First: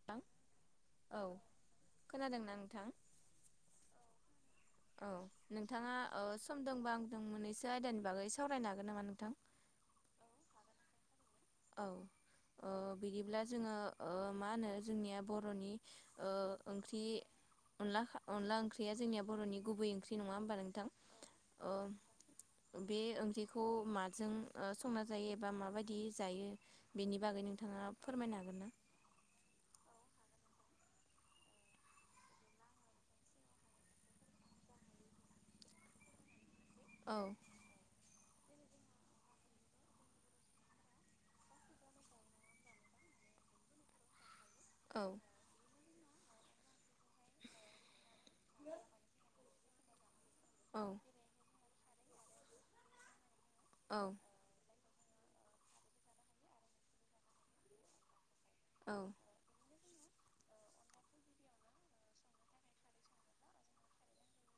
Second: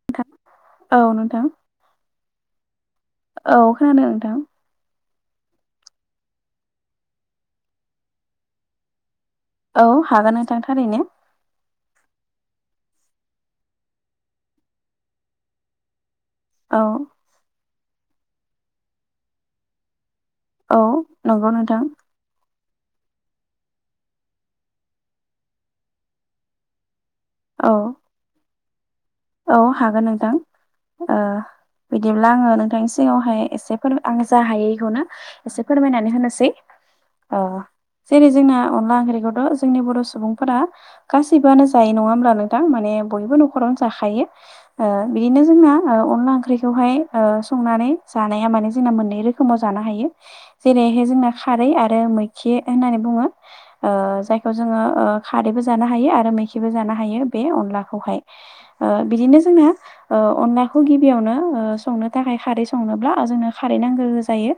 नोंथां औ खोनादोंना नोंथां औ खोनादों नोंथां औ नोंथाङा समदोंबा आंदों मोननैसो आयदानि बागै सावरायनो हागोन नामा नोंथां औ हागोन नोंथां थारैनो औ बिदिब्ला जोङो मा होनो जोंनिया बर'नि औ ओंख्रि अन अनला ओंख्रिया जोंनिया बर'नि गुबै ओंख्रि नङा होमबा औ नोंथां नंगौ नोंथां बे ओंख्रिखौ माजों संना जायो एबा माबायदि जायो बेनि बागै औ नोंथाङा फोरमायनो हागोन ना औ हागोन नोंथां बिदिब्ला आङो नोंथांनि सिगावहाय एसे फोर आं जा हायो बेखौनो एसे फोरमायनानै होनोसै औ जेरै जोंना अनला ओंख्रिखौथ' जोंनि बर' सुबुंफोरा गासैबोआनो जायो नङा होमब्ला नोंथां माने बयबो न'रावनो थायो औ बिदिनो जोंना अनला ओंख्रिखौहाय संनानै जानाया माने जोंना मोननै रोखोमाव जानो हायो औ जेरैहाय जोंना खारै आरो मैखि होननानै बुङो औ जाय बेखौ जोङो खारैबो जानो हायो आरो मैखिबो जानो हायो बे अनलाखौहाय औ बिदिनो जोंना अनलाखौ गिबियावनो संनो थाखाय खारै संनोब्ला जोंनो खारै नांगौ जायो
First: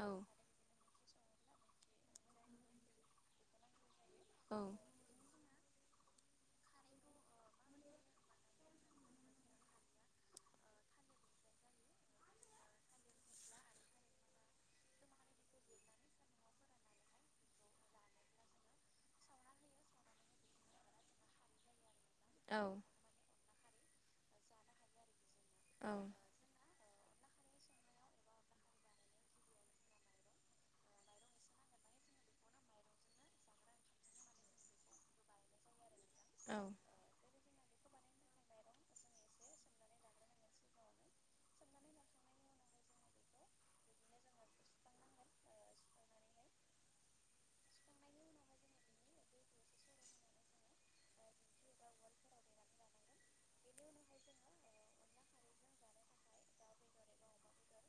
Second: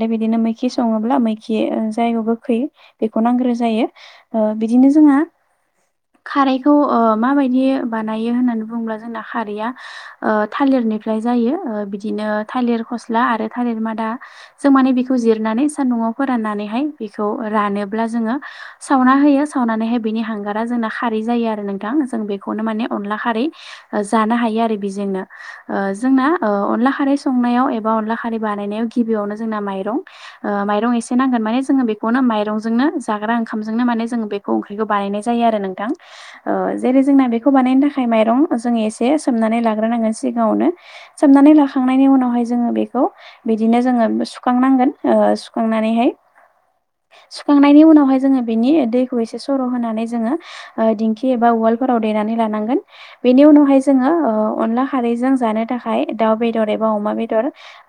औ बिदिनो मैखि सङोब्ला मैखि जायगायाव गोखै बेखौ नांग्रोगो जायो बिदिनो जोंहा खारैखौ माबायदि बानाय रो होननानै बुङोब्ला जोंना खारैया थालिरनिफ्राय जायो बिदिनो फस्ला आरो थालिर मादा जों माने बेखौ जिरनानै सान्दुंआव फोराननानैहाय बेखौ रानोब्ला जोङो सावना होयो सावनानैहाय बिनि हांगारा जोंना खारै जायो आरो नोंथां। जों बेखौनो माने औ अनला खारै ओ जानो हायो आरो बेजोंनो। ओ जोंना ओ अनला खारै संनायाव एबा अनला खारै बानायनायाव गिबियावनो जोंना माइरं ओ माइरं एसे नांगोन। माने जोङो बेखौनो माइरंजोंनो जाग्रा ओंखामजोंनो माने जों बे खौ ओंख्रिखौ बानायनाय जायो आरो नोंथां। ओ जेरै जोंना बेखौ बानायनो थाखाय माइरं जों एसे सोमनानै लाग्रोनांगोन सिगाङावनो। सोबनानै लाखांनायनि उनावहाय जोङो बेखौ बिदिनो जोङो सुखांनांगोन ओ सुखांनानैहाय सुखांनायनि उनावहाय जोङो बिनि दैखौ एसे सर' होनानै जोङो ओ दिंखि एबा उवालफोराव देनानै लानांगोन। बेनि उनावहाय जोङो ओ अनला खारैजों जानो थाखाय दाउ बेदर एबा अमा बेदर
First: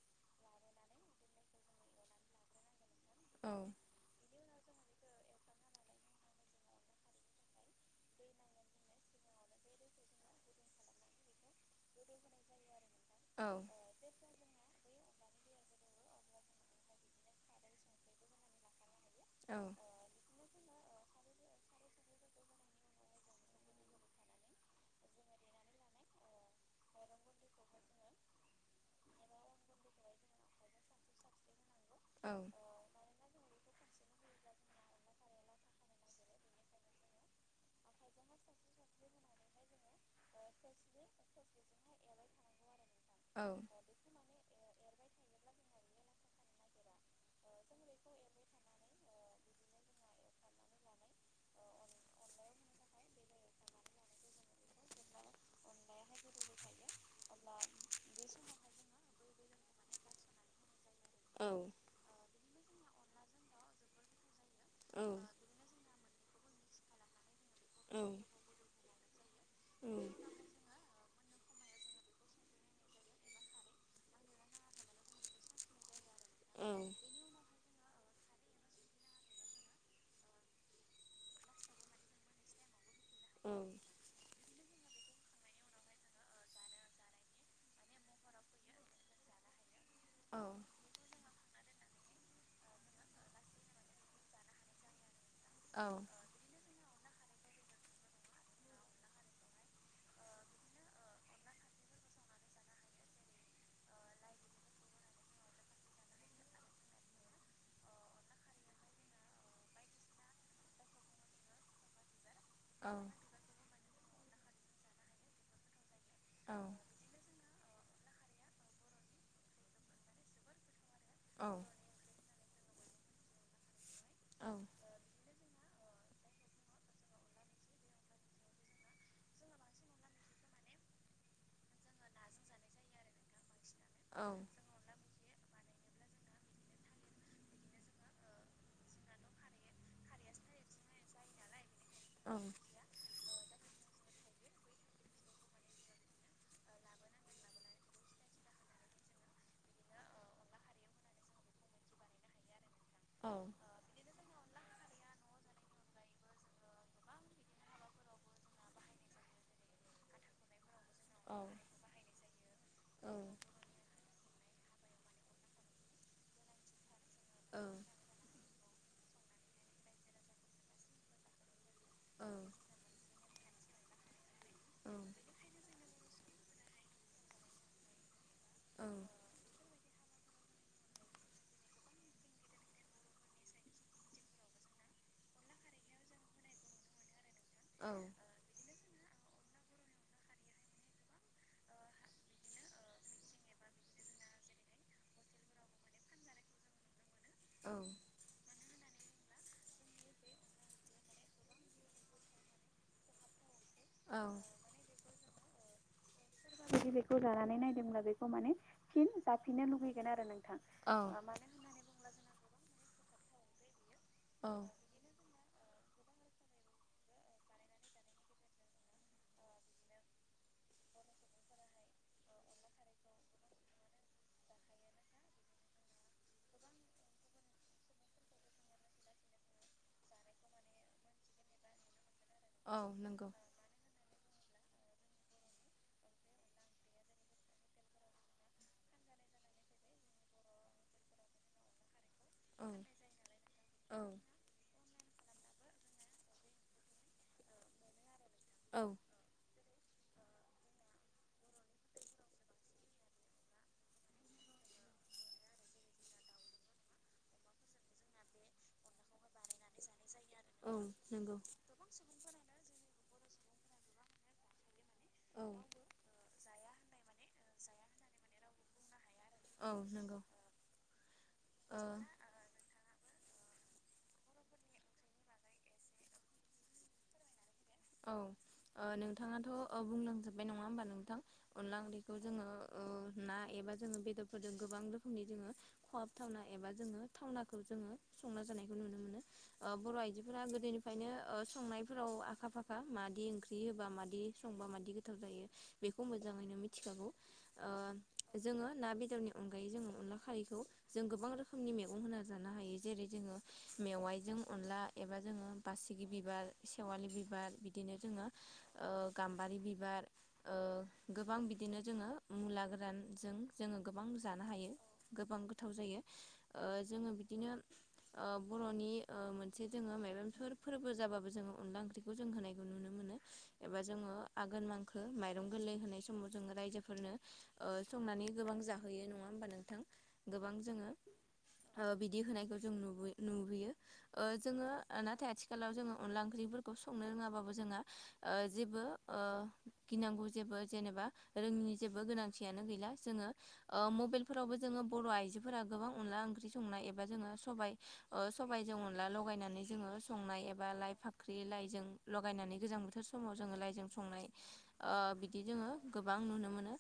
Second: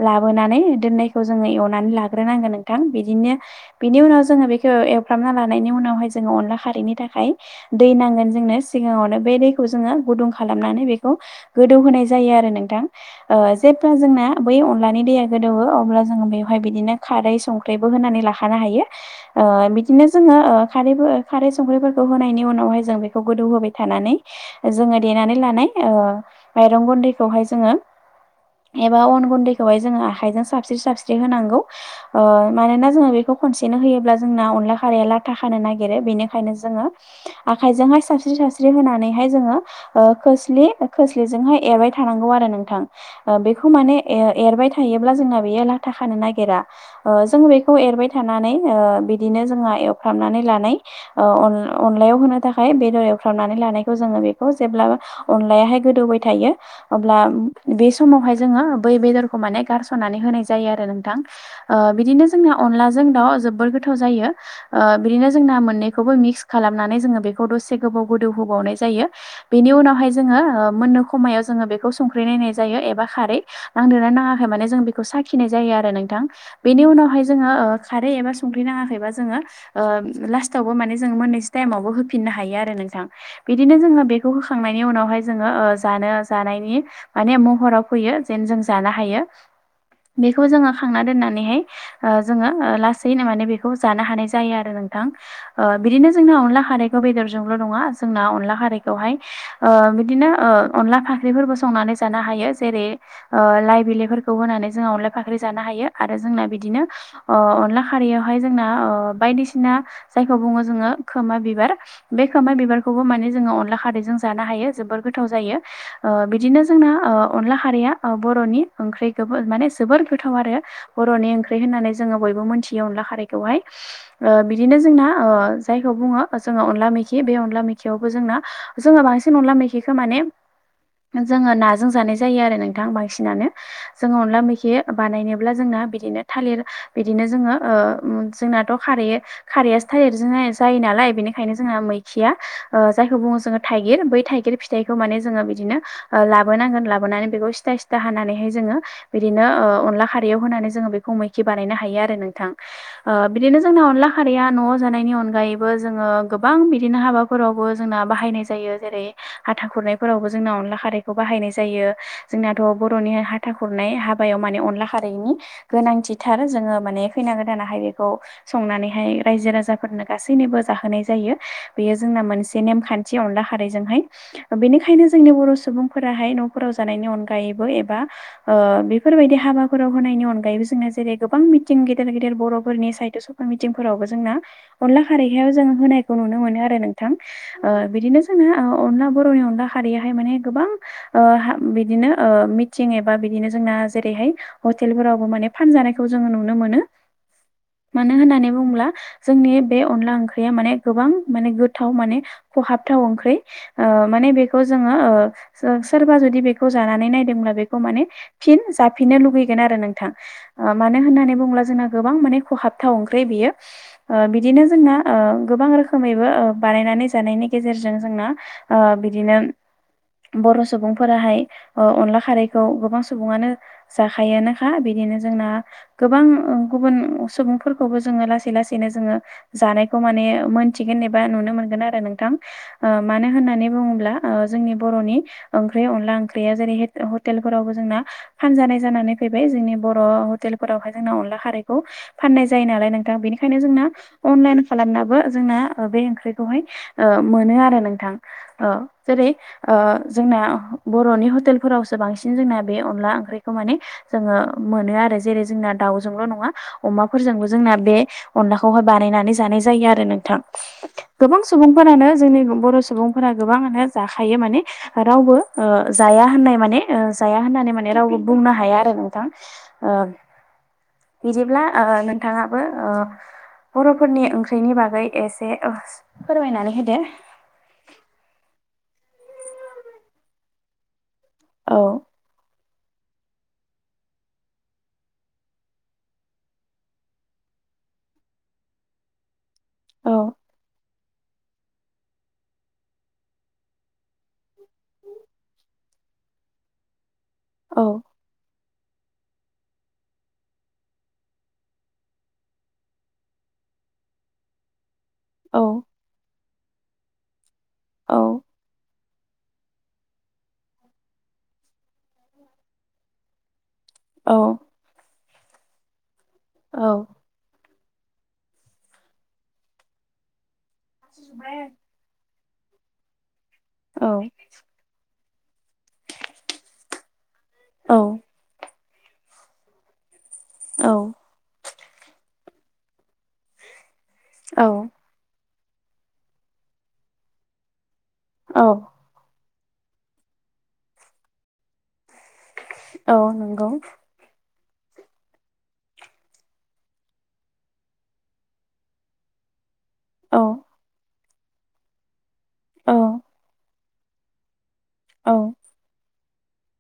लाबोनानै दोननायखौ जोङो एवनानै लाग्रोनांगोन नोंथां बिदिनो औ बिनि उनाव जोङो बे ओ एवफ्रामना लानायनि उनावहाय जोङो अनला खारैनि थाखाय दै नांगोन जोंनो। सिगाङावनो बे दैखौ जोङो गुदुं खालामनानै बेखौ गोदौ होनाय जायो आरो नोंथां। ओ जे बा जोंना बै अनलानि दैया गोदौवो अब्ला जोङो बेवहाय बिदिनो खारै संख्रैबो होनानै लाखानो हायो। औ ओ बिदिनो जोङो ओ खारै बो खारै संख्रैफोरखौ होनायनि उनावहाय जों बेखौ गोदौ होबाय थानानै जोङो देनानै लानाय ओ माइरं गुन्दैखौहाय जोङो एबा अन गुन्दैखौहाय जोङो आखाइजों साबस्रि साबस्रि होनांगौ। औ मानोना जोङो बेखौ खनसेनो होयोब्ला जोंना अनला खारैया लाथा खानो नागिरो। बेनिखायनो जोङो आखाइजोंहाय सास्रि सास्रि होनानैहाय जोङो ओ खोस्लि खोस्लिजोंहाय एरबाय थानांगौ आरो नोंथां। ओ बेखौ माने ए-एरबाय थायोब्ला जोंना बेयो लाथा खानो नागिरा। ओ जोङो बेखौ एरबाय थानानै ओ बिदिनो जोंहा एवफ्रामनानै लानाय ओ अन-अनलायाव होनो थाखाय बेदर एवफ्रामनानै लानायखौ जोङो बेखौ जेब्ला अनलायाहाय गोदौबाय थायो। अब्ला बे समावहाय जोङो बै बेदरखौ माने गारस'नानै होनाय जायो आरो नोंथां। औ ओ बिदिनो जोंना अनलाजों दाउ जोबोर गोथाव जायो। ओ बिदिनो जोंना मोन्नै खौबो मिक्स खालामनानै जोङो बेखौ दसे गोबाव गोदौ होबावनाय जायो। बेनि उनावहाय जोङो ओ मोननो खमायाव जोङो बेखौ संख्रि नायनाय जायो एबा खारै। नांदोना नाङाखै माने जों बिखौ साखिनाय जायो आरो नोंथां। बेनि उनावहाय जोङो ओ खारै एबा संख्रि नाङाखैबा जोङो ओ लास्टावबो माने जों मोन्नोसै टाइमावबो होफिननो हायो आ रो नोंथां। बिदिनो जोङो बेखौ होखांनायनि उनावहाय जोङो ओ जानो जानायनि माने महराव फैयो जेन जों जानो हायो। बिखौ जोङो खांना दोननानैहाय ओ जोङो ओ लासैनो माने बेखौ जानो हानाय जायो आरो नोंथां। ओ बिदिनो जोंना अनला खारैखौ बेदरजोंल' नङा जोंना अनला खारैखौहाय ओ बिदिनो ओ अनला फाख्रिफोरबो संनानै जानो हायो। जेरै ओ लाइ बिलाइफोरखौ होनानै जोंआ अनलाय फाख्रि जानो हायो आरो जोंना बिदिनो अ अनला खारैयावहाय जोंना अ बायदिसिना जायखौ बुङो जोङो खोमा बिबार। बे खोमा बिबारखौबो माने जोङो अनला खारैजों जानो हायो जोबोर गोथाव जायो। ओ बिदिनो जोंना ओ अनला खारैया ओ बर'नि ओंख्रिखोबो माने जोबोर गोथाव आरो। बर'नि ओंख्रै होननानै जोङो बयबो मोनथियो अनला खारैखौहाय। ओ बिदिनो जोंना ओ जायखौ बुङो जोङो अनला मै खि बे अनला मैखियावबो जोंना जोङो बांसिन अनला मैखिखौ माने जोङो नाजों जानाय जायो आरो नोंथां बांसिनानो। जोङो अनला मैखि बानायनोब्ला जोंना बिदिनो थालिर बिदिनो जोङो ओ उम जोंनाथ' खारै खारैयासो थायेरजों आय जायो नालाय बेनिखायनो जोंहा मै खिया औ जायखौ बुङो जोङो थाइगिर बै थाइगिर फिथाइखौ माने जोङो बिदिनो लाबोनांगोन लाबोनानै बेखौ सिथा सिथा हानानैहाय जोङो बिदिनो अनला खारैयाव होनानै जोङो बेखौ मैखि बानायनो हायो आरो नोंथां बिदिनो औ जोंना अनला हारिया न'आव जानायनि अनगायैबो जोङो गोबां बि बिदिनो हाबाफोरावबो जोंना बाहायनाय जायो जेरै हाथा खुरनायफोरावबो जोंना अनला खारैखौ बाहायनाय जायो जोंनाथ' बर'नि हाथा खुरनाय हाबायाव माने अनला खारैनि गोनांथिथार जोङो माने फैना गोदानाहाय बेखौ संनानैहाय रायजो राजाफोरनो गासैनिबो जाहोनाय जायो बेयो जोंना मोनसे नेमखान्थि अनला खारैजोंहाय बेनिखायनो जोंनि बर' सुबुंफोराहाय न'फोराव जानायनि अनगायैबो एबा बेफोरबायदि हाबाफोराव होनायनि अनगायैबो जोंना जेरै गोबां मिथिं गेदेर गेदेर बर'फोरनि सायद स मिथिंफोरावबो जोंना अनला खारैखायाव जों होनायखौ नुनो मोनो आरो नोंथां बिदिनो जोंना अनला बर'नि अनला हारियाहाय माने गोबां बिदिनो मिथिं एबा बिदिनो जोंना जेरैहाय हटेलफोरावबो माने फानजानायखौ जोङो नुनो मोनो मानो होननानै बुङोब्ला जोंनि बे अनला ओंख्रिया माने गोबां माने गोथाव माने खहाबथाव ओंख्रि माने बेखौ जों सोरबा जुदि बे जानानै नायदोंब्ला बे माने फि जाफिननो लुबैगोन आरो नोंथां मानो होननानै बुङोब्ला जोंना गोबां माने खहाबथाव ओंख्रि बियो बिदिनो औ जोंना गोबां रो खोमैबो बानायनानै जानायनि गेजेरजों जोंना ओ बिदिनो बर' सुबुंफोराहाय अनला खारैखौ गोबां सुबुङानो जाखायोनोखा बिदिनो जोंना गोबां गुबुन सुबुंफोरखौबो जोङो लासै लासैनो जोङो जानायखौ माने मोन मिथिगोन एबा नुनो मोनगोन आरो नोंथां औ मानो नंगौ होननानै बुङोब्ला जोंनि बर'नि ओंख्रि अनला ओंख्रिया जेरै हटेलफोरावबो जोंना फानजानाय जानानै फैबाय जोंनि बर' हटेलफोरावहाय जोंना अनला खारैखौ फाननाय जायो औ नालाय नोंथां बेनिखायनो जोंना औ अनलाइन खालामनाबो जोंना बे ओंख्रिखौहाय मोनो आरो नोंथां औ जेरै ओ जोंना बर'नि हटेलफोरावसो बांसिन जोंना बे अनला ओंख्रिखौ माने जोङो मोनो आरो जेरै जोंना दाउजोंल' नङा अमाफोरजोंबो जोंना बे अनलाखौहाय बानायनानै जानाय जायो आरो नोंथां औ नंगौ गोबां सुबुंफोरानो जोंनि बर' सुबुंफोरा गोबाङानो जाखायो माने रावबो औ जाया होननाय माने जाया होननानै माने रावबो बुंनो हाया आरो औ ओ नंगौ बिदिब्ला ओ औ नोंथाङाबो बर'फोरनि ओंख्रिनि बागै एस दे फोरमायनानै होदो औ ओ नोंथाङाथ' बुंलांजोबबाय नङा होमबा नोंथां अनला औ ओंख्रि जोङो ना एबा जोङो बेदरफोरजों गोबां रोखोमनि जोङो खहाब थावना एबा जोङो थावनाखौ जोङो संना जानायखौ नुनो मोनो बर' औ आइजोफोरा गोदोनिफ्रायनो संनायफोराव आखा फाखा खा माबादि ओंख्रि होबा माबादि संबा मादि गोथाव जायो बेखौ मोजाङैनो मिथिखागौ औ जोङो ना बेदरनि अनगायै जोङो अनला खारैखौ जों गोबां रोखोमनि मैगं होना जानो हायो जेरै जोङो मेवाइजों अनला एबा जोङो औ बासिगि बिबार सेवालि बिबार बिदिनो जोङो औ गाम्बारि बिबार गोबां बिदिनो जोङो मुला गोरानजों जोङो गोबां जानो औ हायो गोबां गोथाव जायो औ जोङो बिदिनो ओ बर'नि मोनसे जोङो माइबंफोर फोरबो जाबाबो जोङो अनला ओंख्रि जों होनायखौ नुनो मोनो एबा औ जोङो [unintelligible] माइरं गोरलै होनाय समाव जोङो रायफोरनो ओ संनानै गोबां जा होयो नङा होमबा नोंथां गोबां जोङो। औ ओ बिदि होनायखौ जों नुबो नुबोयो ओ जोङो औ नाथाय आथिखा आथिखालाव जोङो अनला ओंख्रिफोरखौ संनो रोङाबाबो जोंहा औ जेबो ओ गिनांगौ जेबो जेनेबा रोंनि जेबो गोनांथि थियानो‌ गैला औ जोङो नंगौ ओ मबाइल फोरावबो जोङो बर' आइजोफोरा गोबां अनला ओंख्रि संनाय एबा जोङो सबाय ओ सबबायजों अनला लगायनानै जोङो औ संनाय एबा लाइ फाख्रि लाइजों गायनानै गोजां औ बोथोर समाव जोङो लाइजों संनाय ओ औ बिदि जोङो गोबां नुनो मोनो।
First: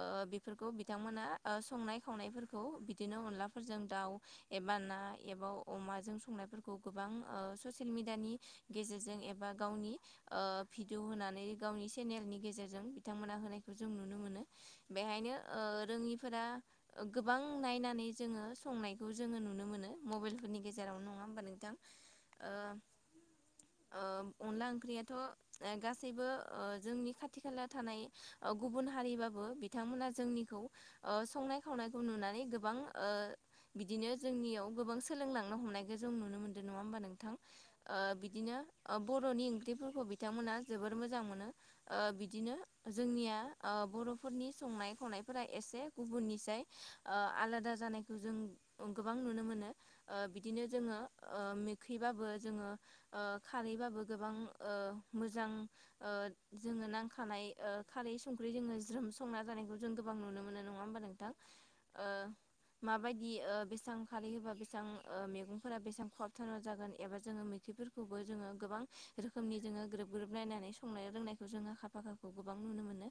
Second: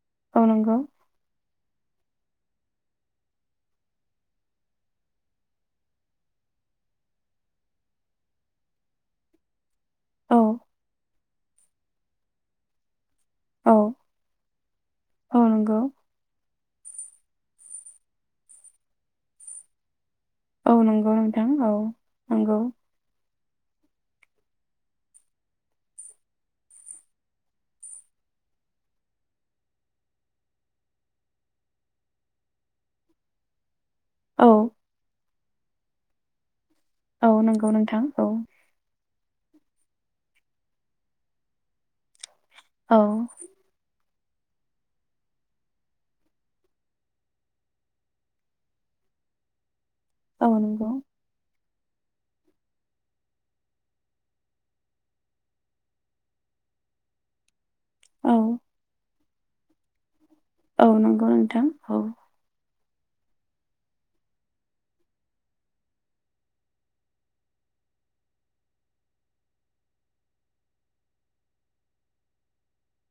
ओ औ बेफोरखौ नंगौ बिथांमोना ओ संनाय खावनायफोरखौ बिदिनो अनलाफोरजों दाउ एबा ना एबा अमाजों संनायफोरखौ गोबां ओ ससियेल मिेडियानि गेजेरजों एबा गावनि औ ओ भिडिअ होनानै गावनि चेनेलनि गेजेरजों बिथांमोना औ हो जों नुनो मोनो बेहायनो औ नंगौ ओ रोङिफोरा गोबां नायनानै जोङो संनायखौ जोङो नुनो मोनो मबाइलफोरनि औ गेजेरावनो नंगौ नङा होमबा औ नोंथां नंगौ ओ ओ अनला ओंख्रियाथ' ओ गासैबो ओ जोंनि खाथि खाला थानाय ओ गुबुन हारिबाबो बिथांमोना जोंनिखौ ओ संनाय खावनायखौ नुनानै गोबां ओ बिदिनो औ जोंनियाव गोबां सोलोंलांनो हमनायखौ जों नुनो मोनदों नङा होमबानो नों औ नोंथां नंगौ नोंथां ओ औ बिदिनो ओ बर'नि ओंख्रिफोरखौ बिथांमोना जोबोर मोजां मोनो ओ बिदिनो औ जोंनिया ओ बर'फोरनि संनाय खावनायफोरा एसे गुबुननिसाय ओ आलादा जानायखौ जों ओ गोबां नुनो मोनो ओ औ बिदिनो नंगौ जोङो ओ मोखैबाबो जोङो खारैबाबो गोबां ओ मोजां ओ जोङो नांखानाय ओ खारै औ संख्रि जोङो ज्रोम संना जानायखौ जों गोबां नुनो मोनो। नङा औ होमबा नंगौ नोंथां औ ओ माबायदि ओ बेसां खारै होबा बेसां ओ मैगंफोरा बेसां खहाबथारा जागोन एबा जोङो मै बेफोरखौबो जोङो गोबां रोखोमनि जोङो ग्रोब ग्रोब नायनानै संनाय रोंनायखौ जोङो आखा फाखाखौ गोबां नुनो मोनो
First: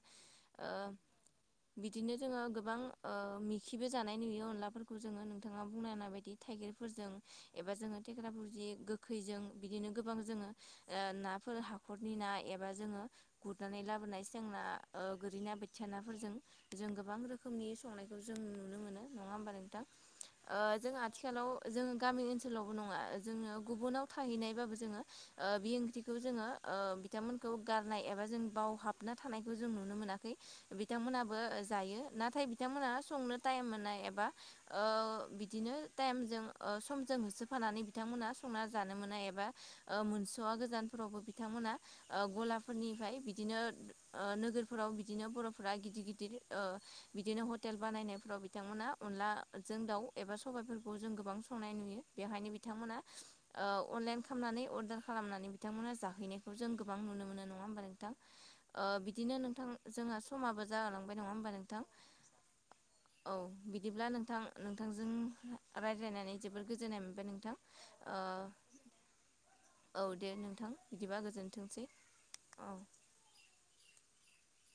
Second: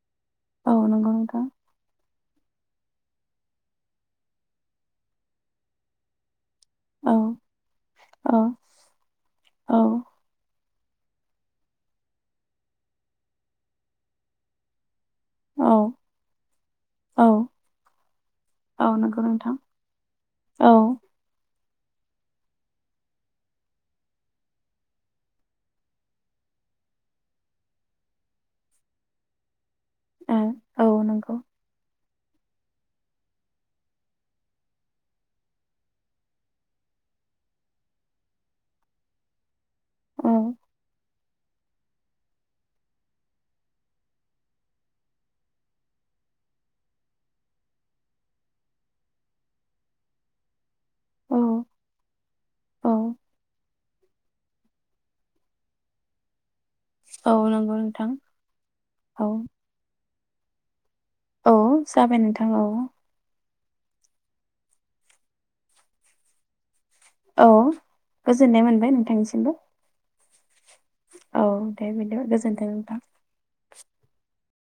ओ औ नंगौ नोंथां बिदिनो जोङो गोबां मिखिबो जानाय नुयो अनलाफोरखौ जोङो नोंथाङा बुंनो हानाय बायदि थाइगिर औ फोरजों एबा जोङो थेख्रा औ फुजि गोखैजों औ बिदिनो गोबां जोङो ओ नाफोर हाखरनि ना एबा जोङो गुरनानै लाबोनाय सें ना ओ गोरैनाा औ बोथिया नाफोरजों जों गोबां औ रोखोमनि संनायखौ जों नुनो औ मोनो नंगौ नङा होमबा नोंथां ओ औ जोंहा आथिखालाव जोङो गामि ओनसोलावबो नङा जोङो गुबुनाव थाहैनायबाबो जोङो ओ बि ओंख्रिखौ जोङो बिथांमोनखौ गारनाय एबा जों बावहाब ना थानायखौ जों नुनो मोनाखै औ नंगौ बिथांमोनाबो जायो नाथाय बिथांमोनहा संनो टाइम मोननाय एबा ओ बिदिनो टाइमजों ओ समजों होसोफानानै बिथांमोना संना जानो मोना एबा ओ औ मोनस'वा गोजानफोरावबो बिथांमोना ओ गलाफोरनिफ्राय बिदिनो ओ नोगोरफोराव बिदिनो बर'फोरा गिदिर गिदिर ओ बिदिनो हटेल बानायनायफ्राव बिथांमोना अनलाजों दाउ एबा सबायाइफोरखौ खौ जों गोबां संनाय नुयो बेवहायनो औ बिथांमोना ओ अनलाइन खालामनानै अर्डार खालामनानै बिथांमोना जाहैनायखौ जों गोबां नुनो औ मोनो नङा नंगौ होमबा नोंथां ओ औ बिदिनो नोंथां जोंहा समाबो जाहोहोलांबाय नङा होमबा औ नोंथां जाबाय नोंथां औ औ बिदिब्ला नोंथां नोंथांजों रायज्लायनानै जोबोर गोजोननाय मोनबाय औ नोंथां गोजोननाय मोनबाय नोंथांनिसिमबो औ दे नोंथां बिदिबा औ गोजोनथोंसै दे बिदिबा गोजोनथों औ नोंथां।